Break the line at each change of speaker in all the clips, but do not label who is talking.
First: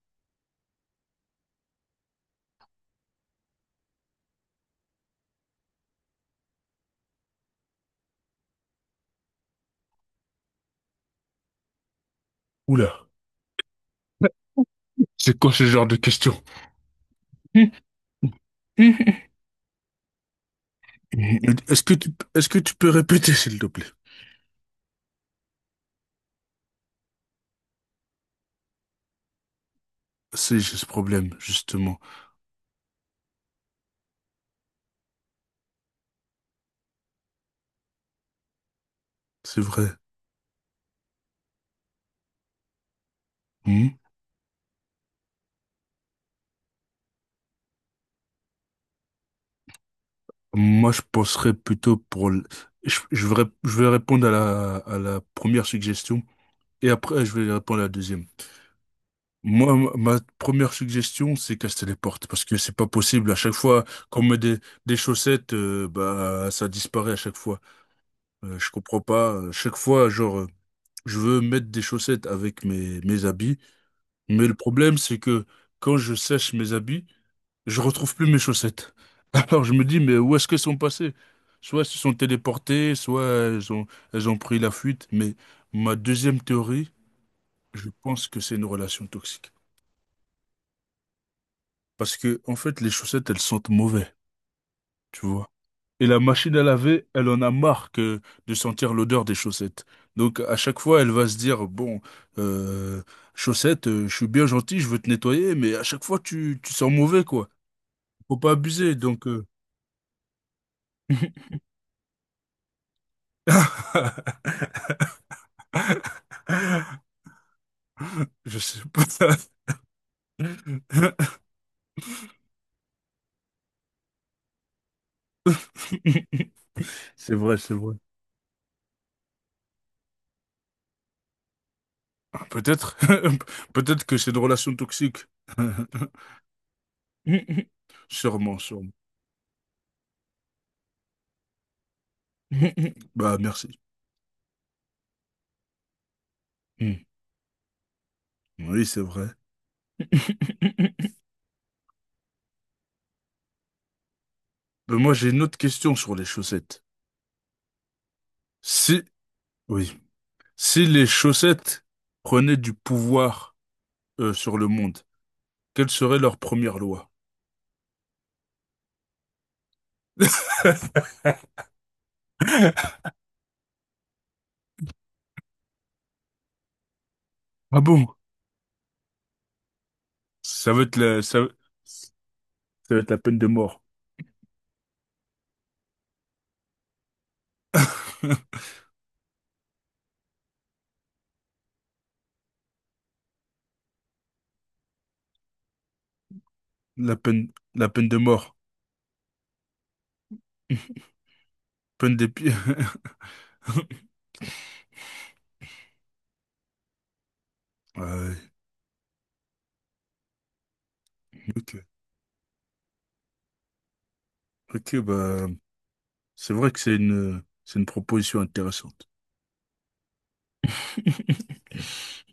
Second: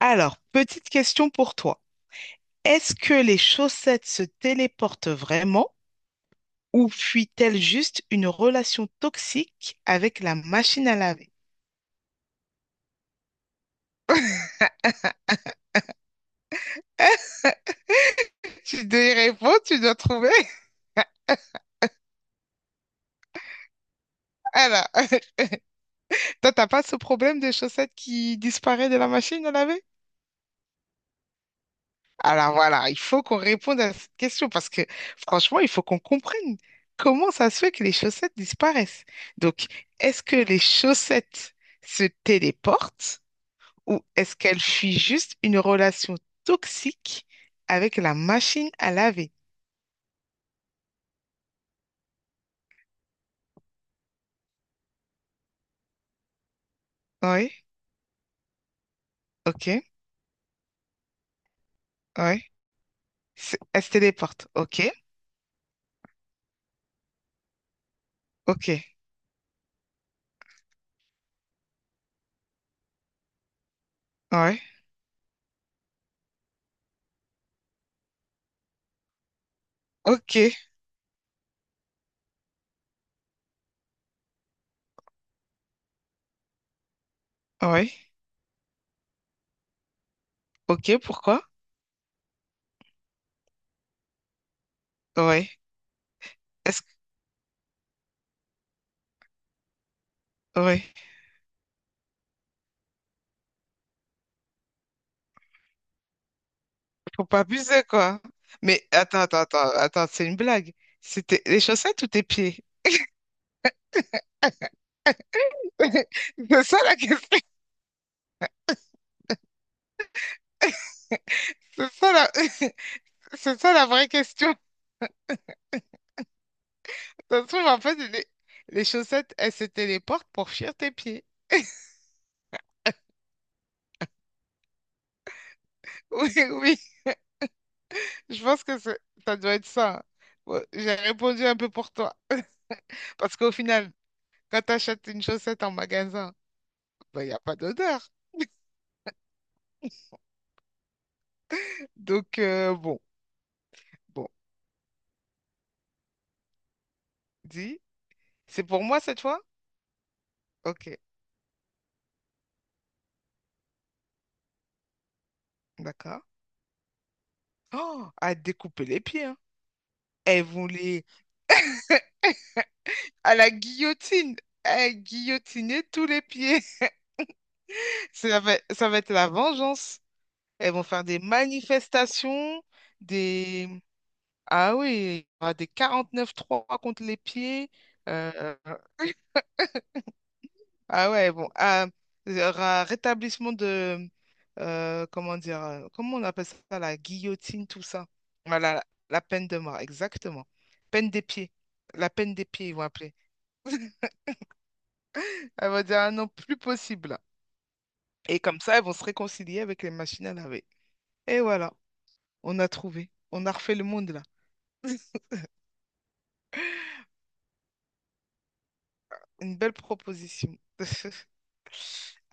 Alors, petite question pour toi. Est-ce que les chaussettes se téléportent vraiment ou fuit-elle juste une relation toxique avec la machine à laver?
Oula, c'est quoi ce genre de question?
Tu dois y répondre, tu dois trouver.
Est-ce que tu, est-ce que tu peux répéter, s'il te plaît?
Alors, toi, t'as pas ce problème de chaussettes qui disparaît de la machine à laver?
C'est j'ai ce problème, justement.
Alors voilà, il faut qu'on réponde à cette question parce que franchement, il faut qu'on comprenne comment ça se fait que les chaussettes disparaissent.
C'est
Donc,
vrai.
est-ce que les chaussettes se téléportent
Hmm.
ou est-ce qu'elle fuit juste une relation toxique avec la machine à laver?
Moi, je penserais plutôt pour... le- je vais répondre à la première suggestion et après, je
Oui,
vais répondre à la deuxième. Moi,
ok,
ma première suggestion, c'est qu'elle se téléporte
oui.
parce que c'est pas possible. À chaque
Elle
fois
se
qu'on met
téléporte, ok,
des chaussettes, bah, ça disparaît à chaque fois.
ok,
Je comprends pas. À chaque fois, genre, Je veux mettre des chaussettes avec mes habits, mais le
oui,
problème, c'est que quand je sèche mes habits, je retrouve plus mes chaussettes. Alors je me dis, mais
ok,
où est-ce qu'elles sont passées? Soit elles se sont téléportées, soit elles ont pris la fuite. Mais ma deuxième théorie, je
oui,
pense que c'est une relation toxique.
ok, pourquoi?
Parce que, en fait, les chaussettes, elles sentent mauvais, tu
Oui,
vois. Et la machine à
est-ce que...
laver, elle en a marre que de sentir l'odeur des chaussettes. Donc à chaque
Oui,
fois, elle va se dire, bon, euh, chaussettes, je suis bien gentil, je veux te nettoyer, mais à chaque fois, tu sens mauvais,
faut pas
quoi.
abuser, quoi.
Faut pas
Mais
abuser,
attends,
donc...
attends, attends, attends, c'est une blague. C'était les chaussettes ou tes pieds? C'est ça la question.
Je sais pas.
C'est ça la... C'est ça la vraie question.
C'est
Ça se
vrai,
trouve,
c'est
en
vrai.
fait, les, chaussettes, elles se téléportent pour fuir tes pieds.
Peut-être, peut-être que c'est une relation toxique.
Oui, oui. Je
Sûrement,
pense que
sûrement.
ça doit être ça, hein. Bon, j'ai répondu un peu pour toi.
Bah,
Parce qu'au
merci.
final, quand tu achètes une chaussette en magasin,
Mm.
ben, il n'y a pas d'odeur.
Oui, c'est vrai.
Donc, bon, bon,
Ben, moi, j'ai une autre question sur les chaussettes.
dis. C'est pour
Si,
moi cette fois?
oui, si
Ok,
les chaussettes prenaient du pouvoir sur le monde, quelle serait
d'accord.
leur première loi?
Oh, à découper les pieds, hein. Elles vont les... À la guillotine. À guillotiner tous les pieds.
Ah bon?
Ça va être la vengeance.
Ça
Elles
va
vont
être
faire des
la, ça
manifestations.
va être la peine de
Des
mort.
Ah oui, il y aura des quarante-neuf trois contre les pieds. Euh, ah ouais, bon. Ah, il y aura rétablissement de... comment dire? Comment on appelle ça? La guillotine, tout
La
ça.
peine de mort,
Voilà, la peine de mort, exactement. Peine des pieds. La
peine
peine des
d'épée.
pieds, ils vont appeler. Elle va dire, ah non, plus possible.
Ouais,
Et comme ça, ils vont se réconcilier avec les machines à laver. Et
ok,
voilà, on a trouvé. On a refait le monde, là.
ok, bah, c'est vrai que c'est une proposition intéressante.
Une belle proposition.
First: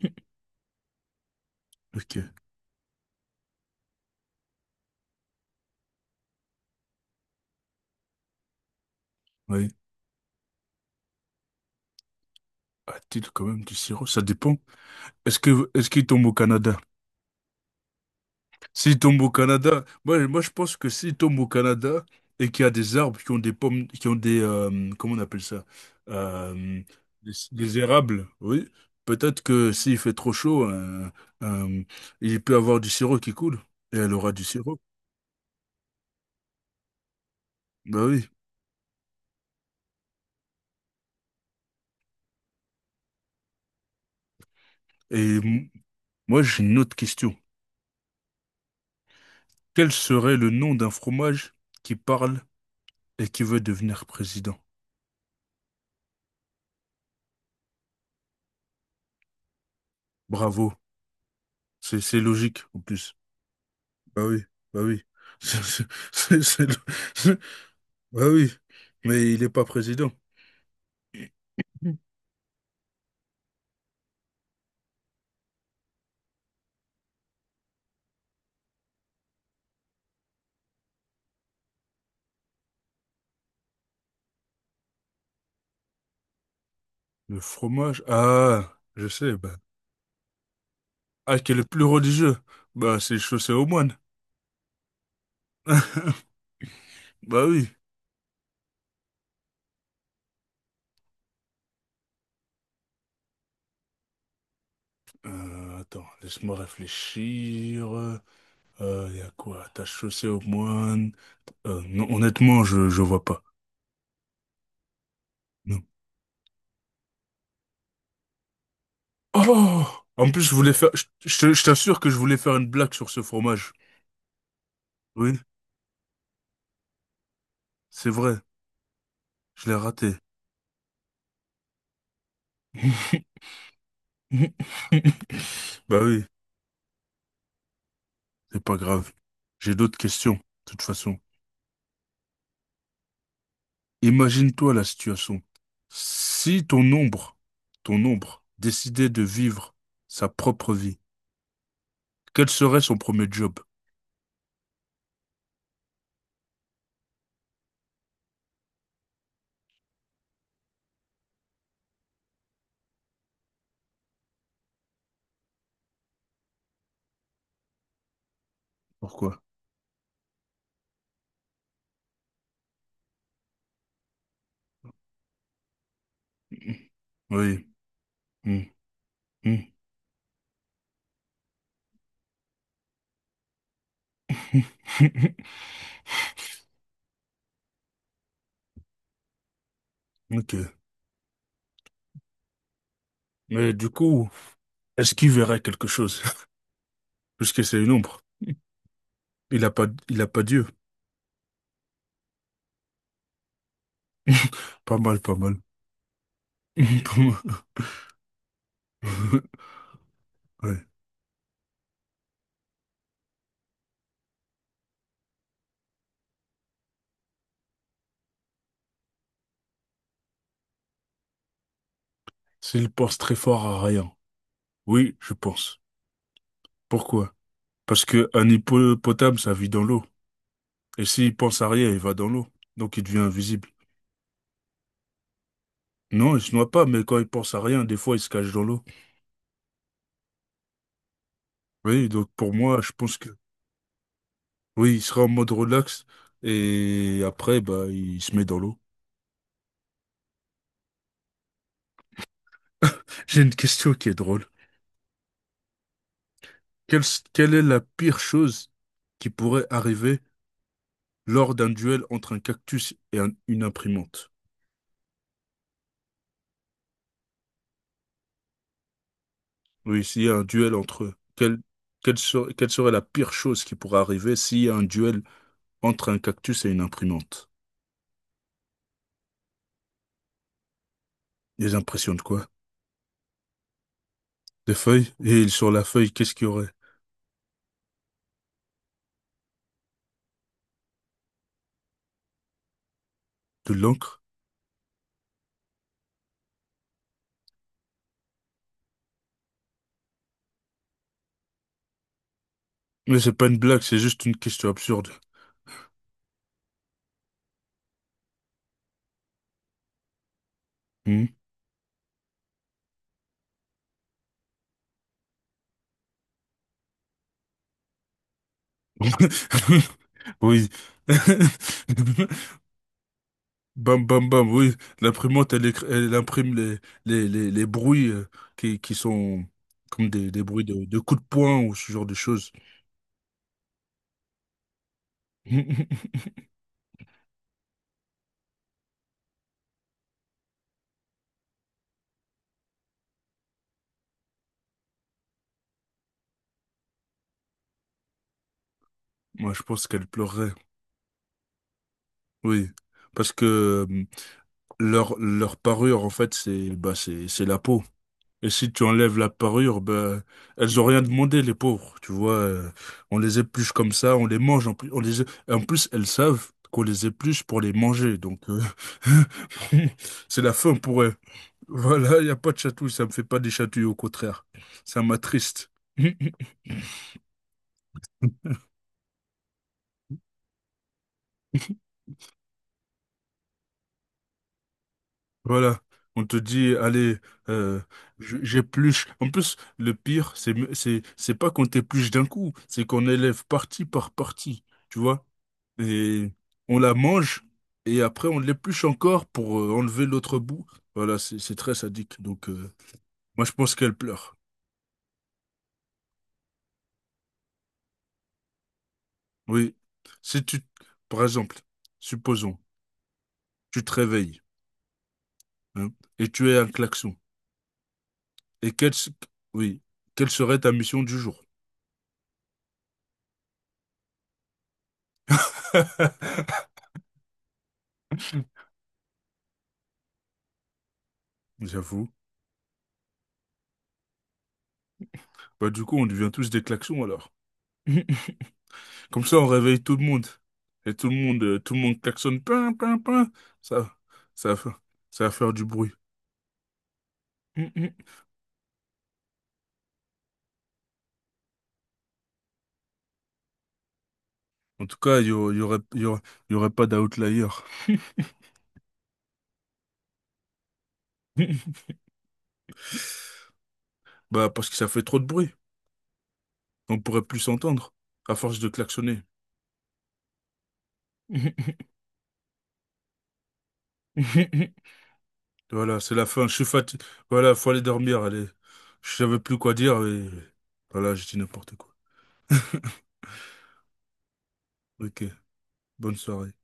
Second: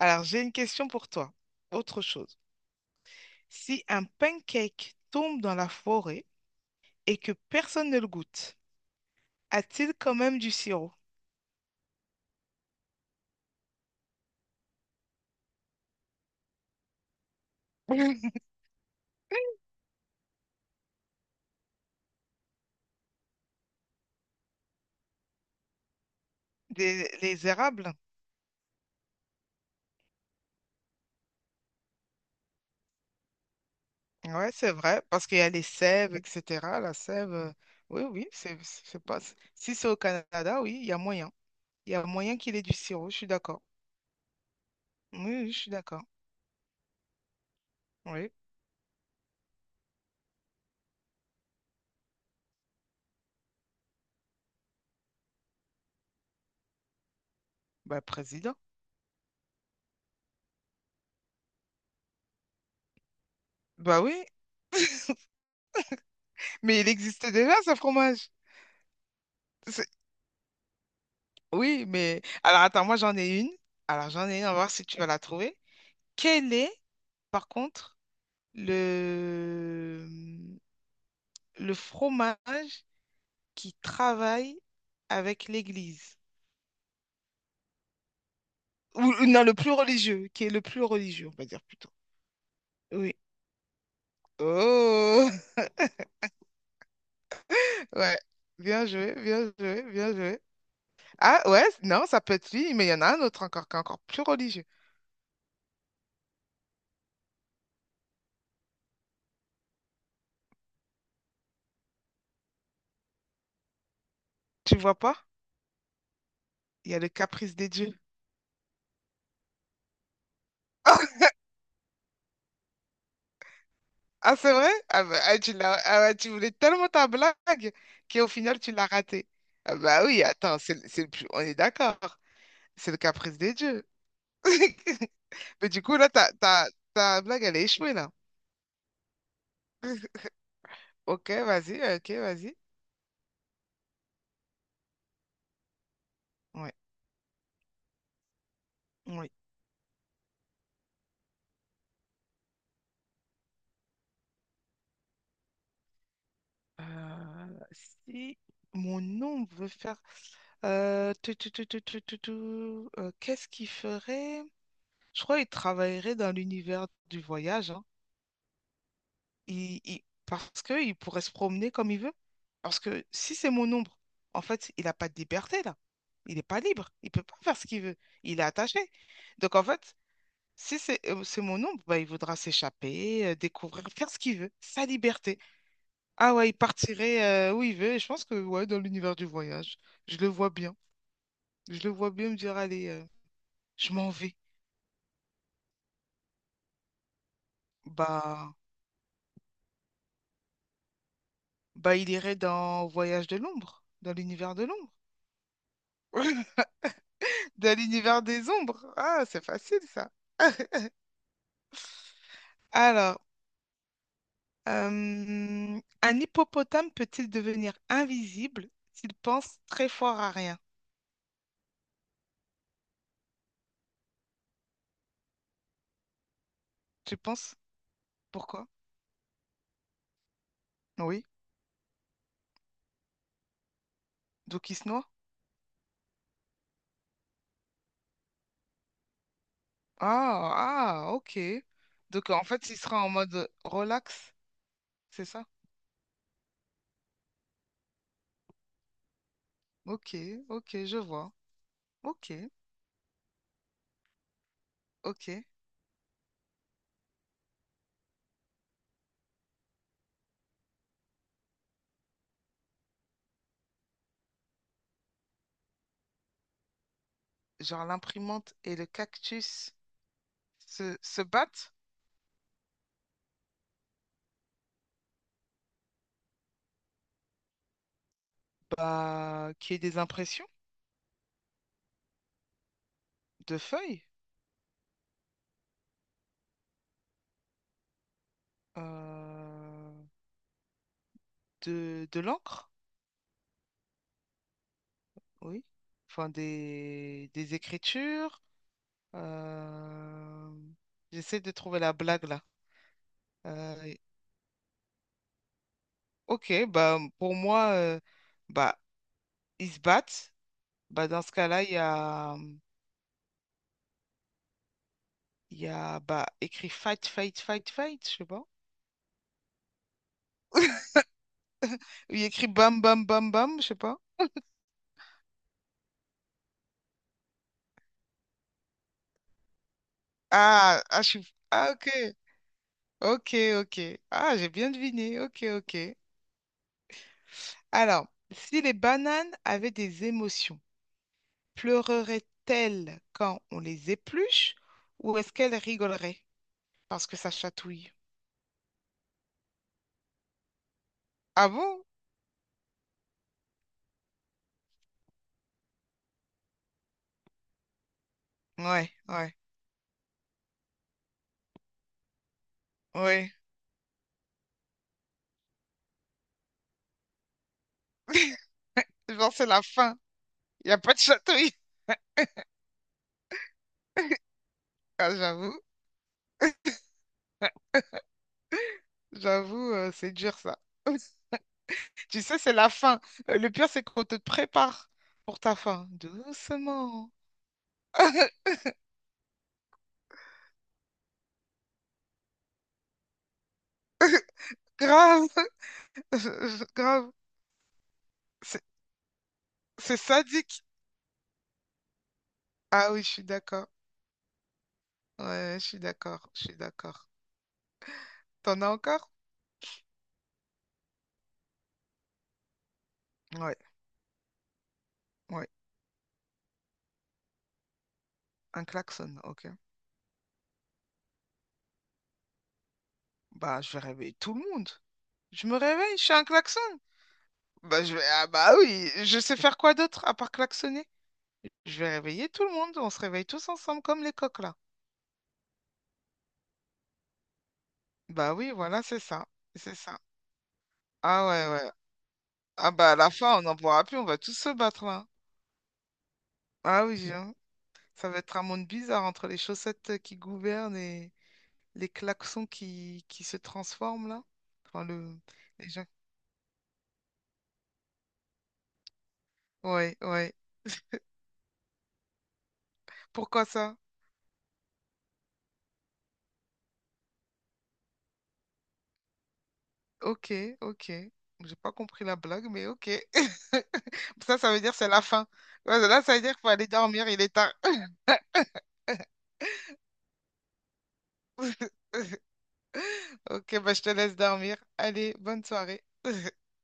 Alors, j'ai une question pour toi. Autre
Ok,
chose. Si un pancake tombe dans la forêt et que personne ne le goûte,
oui.
a-t-il quand même du sirop?
A-t-il quand même du sirop? Ça dépend. Est-ce qu'il tombe au Canada? S'il tombe au Canada, moi je pense que s'il tombe au Canada et qu'il y a des arbres qui ont des pommes, qui ont des comment on appelle ça? Euh,
Des- les
des
érables?
érables, oui. Peut-être que s'il fait trop chaud, euh, il peut avoir du sirop qui coule et elle aura du
Ouais, c'est
sirop.
vrai, parce qu'il y a les sèves, etc. La sève, oui,
Bah
oui,
oui.
c'est pas. Si c'est au Canada, oui, il y a moyen. Il y a moyen qu'il ait du sirop, je suis d'accord. Oui,
Et
oui, je
m-
suis d'accord.
moi j'ai une autre question.
Oui,
Quel serait le nom d'un fromage qui parle et qui veut devenir président?
bah, président.
Bravo, c'est logique en plus.
Bah
Bah
oui,
oui, bah oui. C'est- c'est- c'est- le-
mais il existait déjà ce
Bah
fromage.
oui, mais il n'est pas
C'est-
président.
Oui, mais. Alors attends, moi j'en ai une. Alors j'en ai une, on va voir si tu vas la trouver. Quelle est, par contre, le, le, fromage qui travaille avec l'église.
Le fromage, ah,
Ou
je
ou
sais,
non, le
bah.
plus religieux, qui est le plus religieux, on
Ah,
va
qui est
dire
le plus
plutôt.
religieux? Bah,
Oui.
c'est chaussé aux moines.
Oh,
Bah oui.
ouais. Bien joué, bien joué, bien joué. Ah ouais, non, ça peut être lui, mais il y en a un autre encore qui est encore plus religieux.
Attends, laisse-moi réfléchir. Y a quoi? T'as chaussé aux moines? Non, honnêtement, je vois pas.
Tu vois pas?
Non.
Il y a le caprice des dieux.
Oh! En plus, je voulais faire, je t'assure que je voulais faire une blague sur ce fromage.
Ah, c'est vrai? Ah bah, ah,
Oui,
ah ouais, tu voulais tellement ta blague
c'est
qu'au
vrai,
final, tu l'as ratée.
je l'ai
Ah bah
raté.
oui, attends, c'est le plus... on est d'accord. C'est le caprice des dieux. Mais du coup,
Bah
là,
oui,
ta blague, elle est échouée, là.
c'est pas grave. J'ai d'autres questions, de toute façon.
Ok, vas-y, ok, vas-y.
Imagine-toi la situation. Si
Ouais,
ton ombre, ton ombre, décidait de
oui.
vivre sa propre vie, quel serait son premier job?
Si mon ombre veut faire... euh, tu, tu, tu, tu, tu, tu, tu, qu'est-ce qu'il ferait? Je crois qu'il travaillerait dans l'univers du voyage, hein.
Pourquoi?
Parce qu'il pourrait se promener comme il veut. Parce que si c'est mon ombre, en fait, il n'a pas de liberté, là. Il n'est pas libre. Il peut pas faire
Oui.
ce qu'il veut. Il est
Hmm,
attaché. Donc,
hmm.
en fait, si c'est mon ombre, bah, il voudra s'échapper, découvrir, faire ce qu'il veut, sa liberté. Ah ouais, il partirait où il veut. Et je pense que ouais, dans l'univers du voyage, je le vois
Ok.
bien. Je le vois bien me dire, allez,
Mais du
je m'en
coup,
vais.
est-ce qu'il verrait quelque chose? Puisque c'est une ombre.
Bah,
Il a pas Dieu.
bah, il irait dans Voyage de l'ombre, dans l'univers de l'ombre,
Pas mal, pas mal.
dans l'univers des ombres. Ah, c'est facile ça.
Ouais.
Alors, un hippopotame peut-il devenir invisible s'il pense très fort à rien?
S'il pense très fort à rien. Oui, je pense.
Tu
Pourquoi?
penses?
Parce que un
Pourquoi?
hippopotame, ça vit dans l'eau. Et
Oui.
s'il pense à rien, il va dans l'eau. Donc il devient invisible.
Donc il se noie?
Non, il se noie pas, mais quand il pense à rien, des fois, il se cache dans l'eau.
Ah, ah, ok.
Oui,
Donc
donc
en
pour
fait, il
moi, je
sera en
pense que
mode relax,
oui, il sera
c'est
en
ça?
mode relax. Et après, bah, il se met dans l'eau.
Ok, ok, je vois. Ok,
J'ai une question qui est drôle.
ok.
Quelle, quelle est la pire chose qui pourrait arriver lors d'un duel entre un cactus et un- une imprimante?
Genre l'imprimante et le cactus
Oui, s'il y a un duel
se,
entre eux,
se battent?
quelle serait la pire chose qui pourrait arriver s'il y a un duel entre un cactus et une imprimante.
Bah, qu'il y ait des impressions
Des impressions de quoi?
de feuilles,
Des feuilles? Et sur la feuille, qu'est-ce qu'il y aurait?
euh, de, l'encre,
De l'encre?
oui. Enfin, des écritures. euh, J'essaie de trouver la blague là.
Mais c'est pas une blague,
Euh,
c'est juste une question absurde.
ok, bah pour moi, bah ils se battent. Bah, dans
Hmm.
ce cas-là, il y a bah, écrit fight, fight, fight, fight, je sais pas.
Oui.
Ou il y a écrit bam, bam, bam, bam, je sais pas.
Bam, bam, bam, oui. L'imprimante, elle, écri- elle imprime les bruits qui sont comme des bruits
Ah,
de
ah, je
coups de
suis...
poing
ah,
ou ce genre de
ok,
choses.
ok, ok. Ah, j'ai bien deviné, ok, ok. Alors, si les bananes avaient des émotions, pleurerait-elle quand on les épluche ou est-ce qu'elle rigolerait parce que ça chatouille?
Moi, je pense qu'elle pleurerait,
Ah bon?
oui. Parce que leur parure, en fait, c'est bah, c'est la peau. Et si tu
Ouais,
enlèves la
ouais,
parure, ben, elles ont rien demandé, les pauvres. Tu vois, on
ouais.
les épluche comme ça, on les mange. En plus, on les... en plus elles savent qu'on les épluche pour les manger. Donc,
Genre, c'est la fin.
c'est la
Il n'y
fin
a pas de
pour elles.
chatouille.
Voilà, il n'y a pas de chatouille. Ça me fait pas des chatouilles, au contraire. Ça
Ah, j'avoue,
m'attriste.
j'avoue, c'est dur ça. Tu sais, c'est la fin. Le pire, c'est qu'on te prépare pour ta
Voilà.
fin.
On te dit,
Doucement.
allez, euh, je- j'épluche. En plus, le pire, c'est pas qu'on t'épluche d'un coup, c'est qu'on élève partie par partie. Tu vois?
Grave.
Et on la
Grave.
mange et après on
C'est
l'épluche encore pour
c'est
enlever l'autre
sadique.
bout. Voilà, c'est très sadique. Donc
Ah oui, je suis
moi je
d'accord.
pense qu'elle pleure.
Ouais, je suis d'accord. Je suis d'accord. T'en as encore?
Oui. Si tu, par exemple, supposons,
Ouais,
tu te réveilles
ouais.
hein, et tu es un klaxon.
Un
Et
klaxon, ok.
oui, quelle serait ta mission du jour?
Bah, je vais réveiller tout le monde. Je me réveille, je suis un klaxon. Bah, je vais... Ah bah oui, je sais faire quoi d'autre à part klaxonner? Je vais
J'avoue.
réveiller tout le monde. On se réveille tous ensemble comme les coqs là.
Bah du coup on devient tous des klaxons alors.
Bah oui, voilà, c'est
Comme
ça.
ça on
C'est
réveille tout
ça.
le monde. Et
Ah ouais, ouais.
tout le monde klaxonne.
Ah
Pin,
bah à
pin,
la
pin.
fin, on n'en pourra
Ça,
plus, on va tous se
ça, va- fa-
battre là.
ça va faire du bruit.
Ah oui, hein. Ça va être un monde bizarre entre les chaussettes qui gouvernent et les klaxons qui se transforment là. Enfin,
En tout
le...
cas, il y, au- il y
les
aurait,
gens...
il y aurait, il y aurait pas d'outlier.
Ouais, ouais. Pourquoi ça?
Bah, parce que ça fait trop de bruit. On pourrait plus s'entendre, à force de klaxonner.
Ok, ok. J'ai pas compris la blague, mais ok. Ça veut dire c'est la fin. Ouais,
Voilà,
là,
c'est
ça veut
la
dire qu'il
fin.
faut
Je suis
aller
fatigué.
dormir, il est tard.
Voilà, faut aller dormir. Allez. Je savais plus quoi dire et voilà, j'ai dit n'importe quoi.
Ok, bah je te laisse dormir. Allez,
Ok,
bonne soirée.
bonne soirée.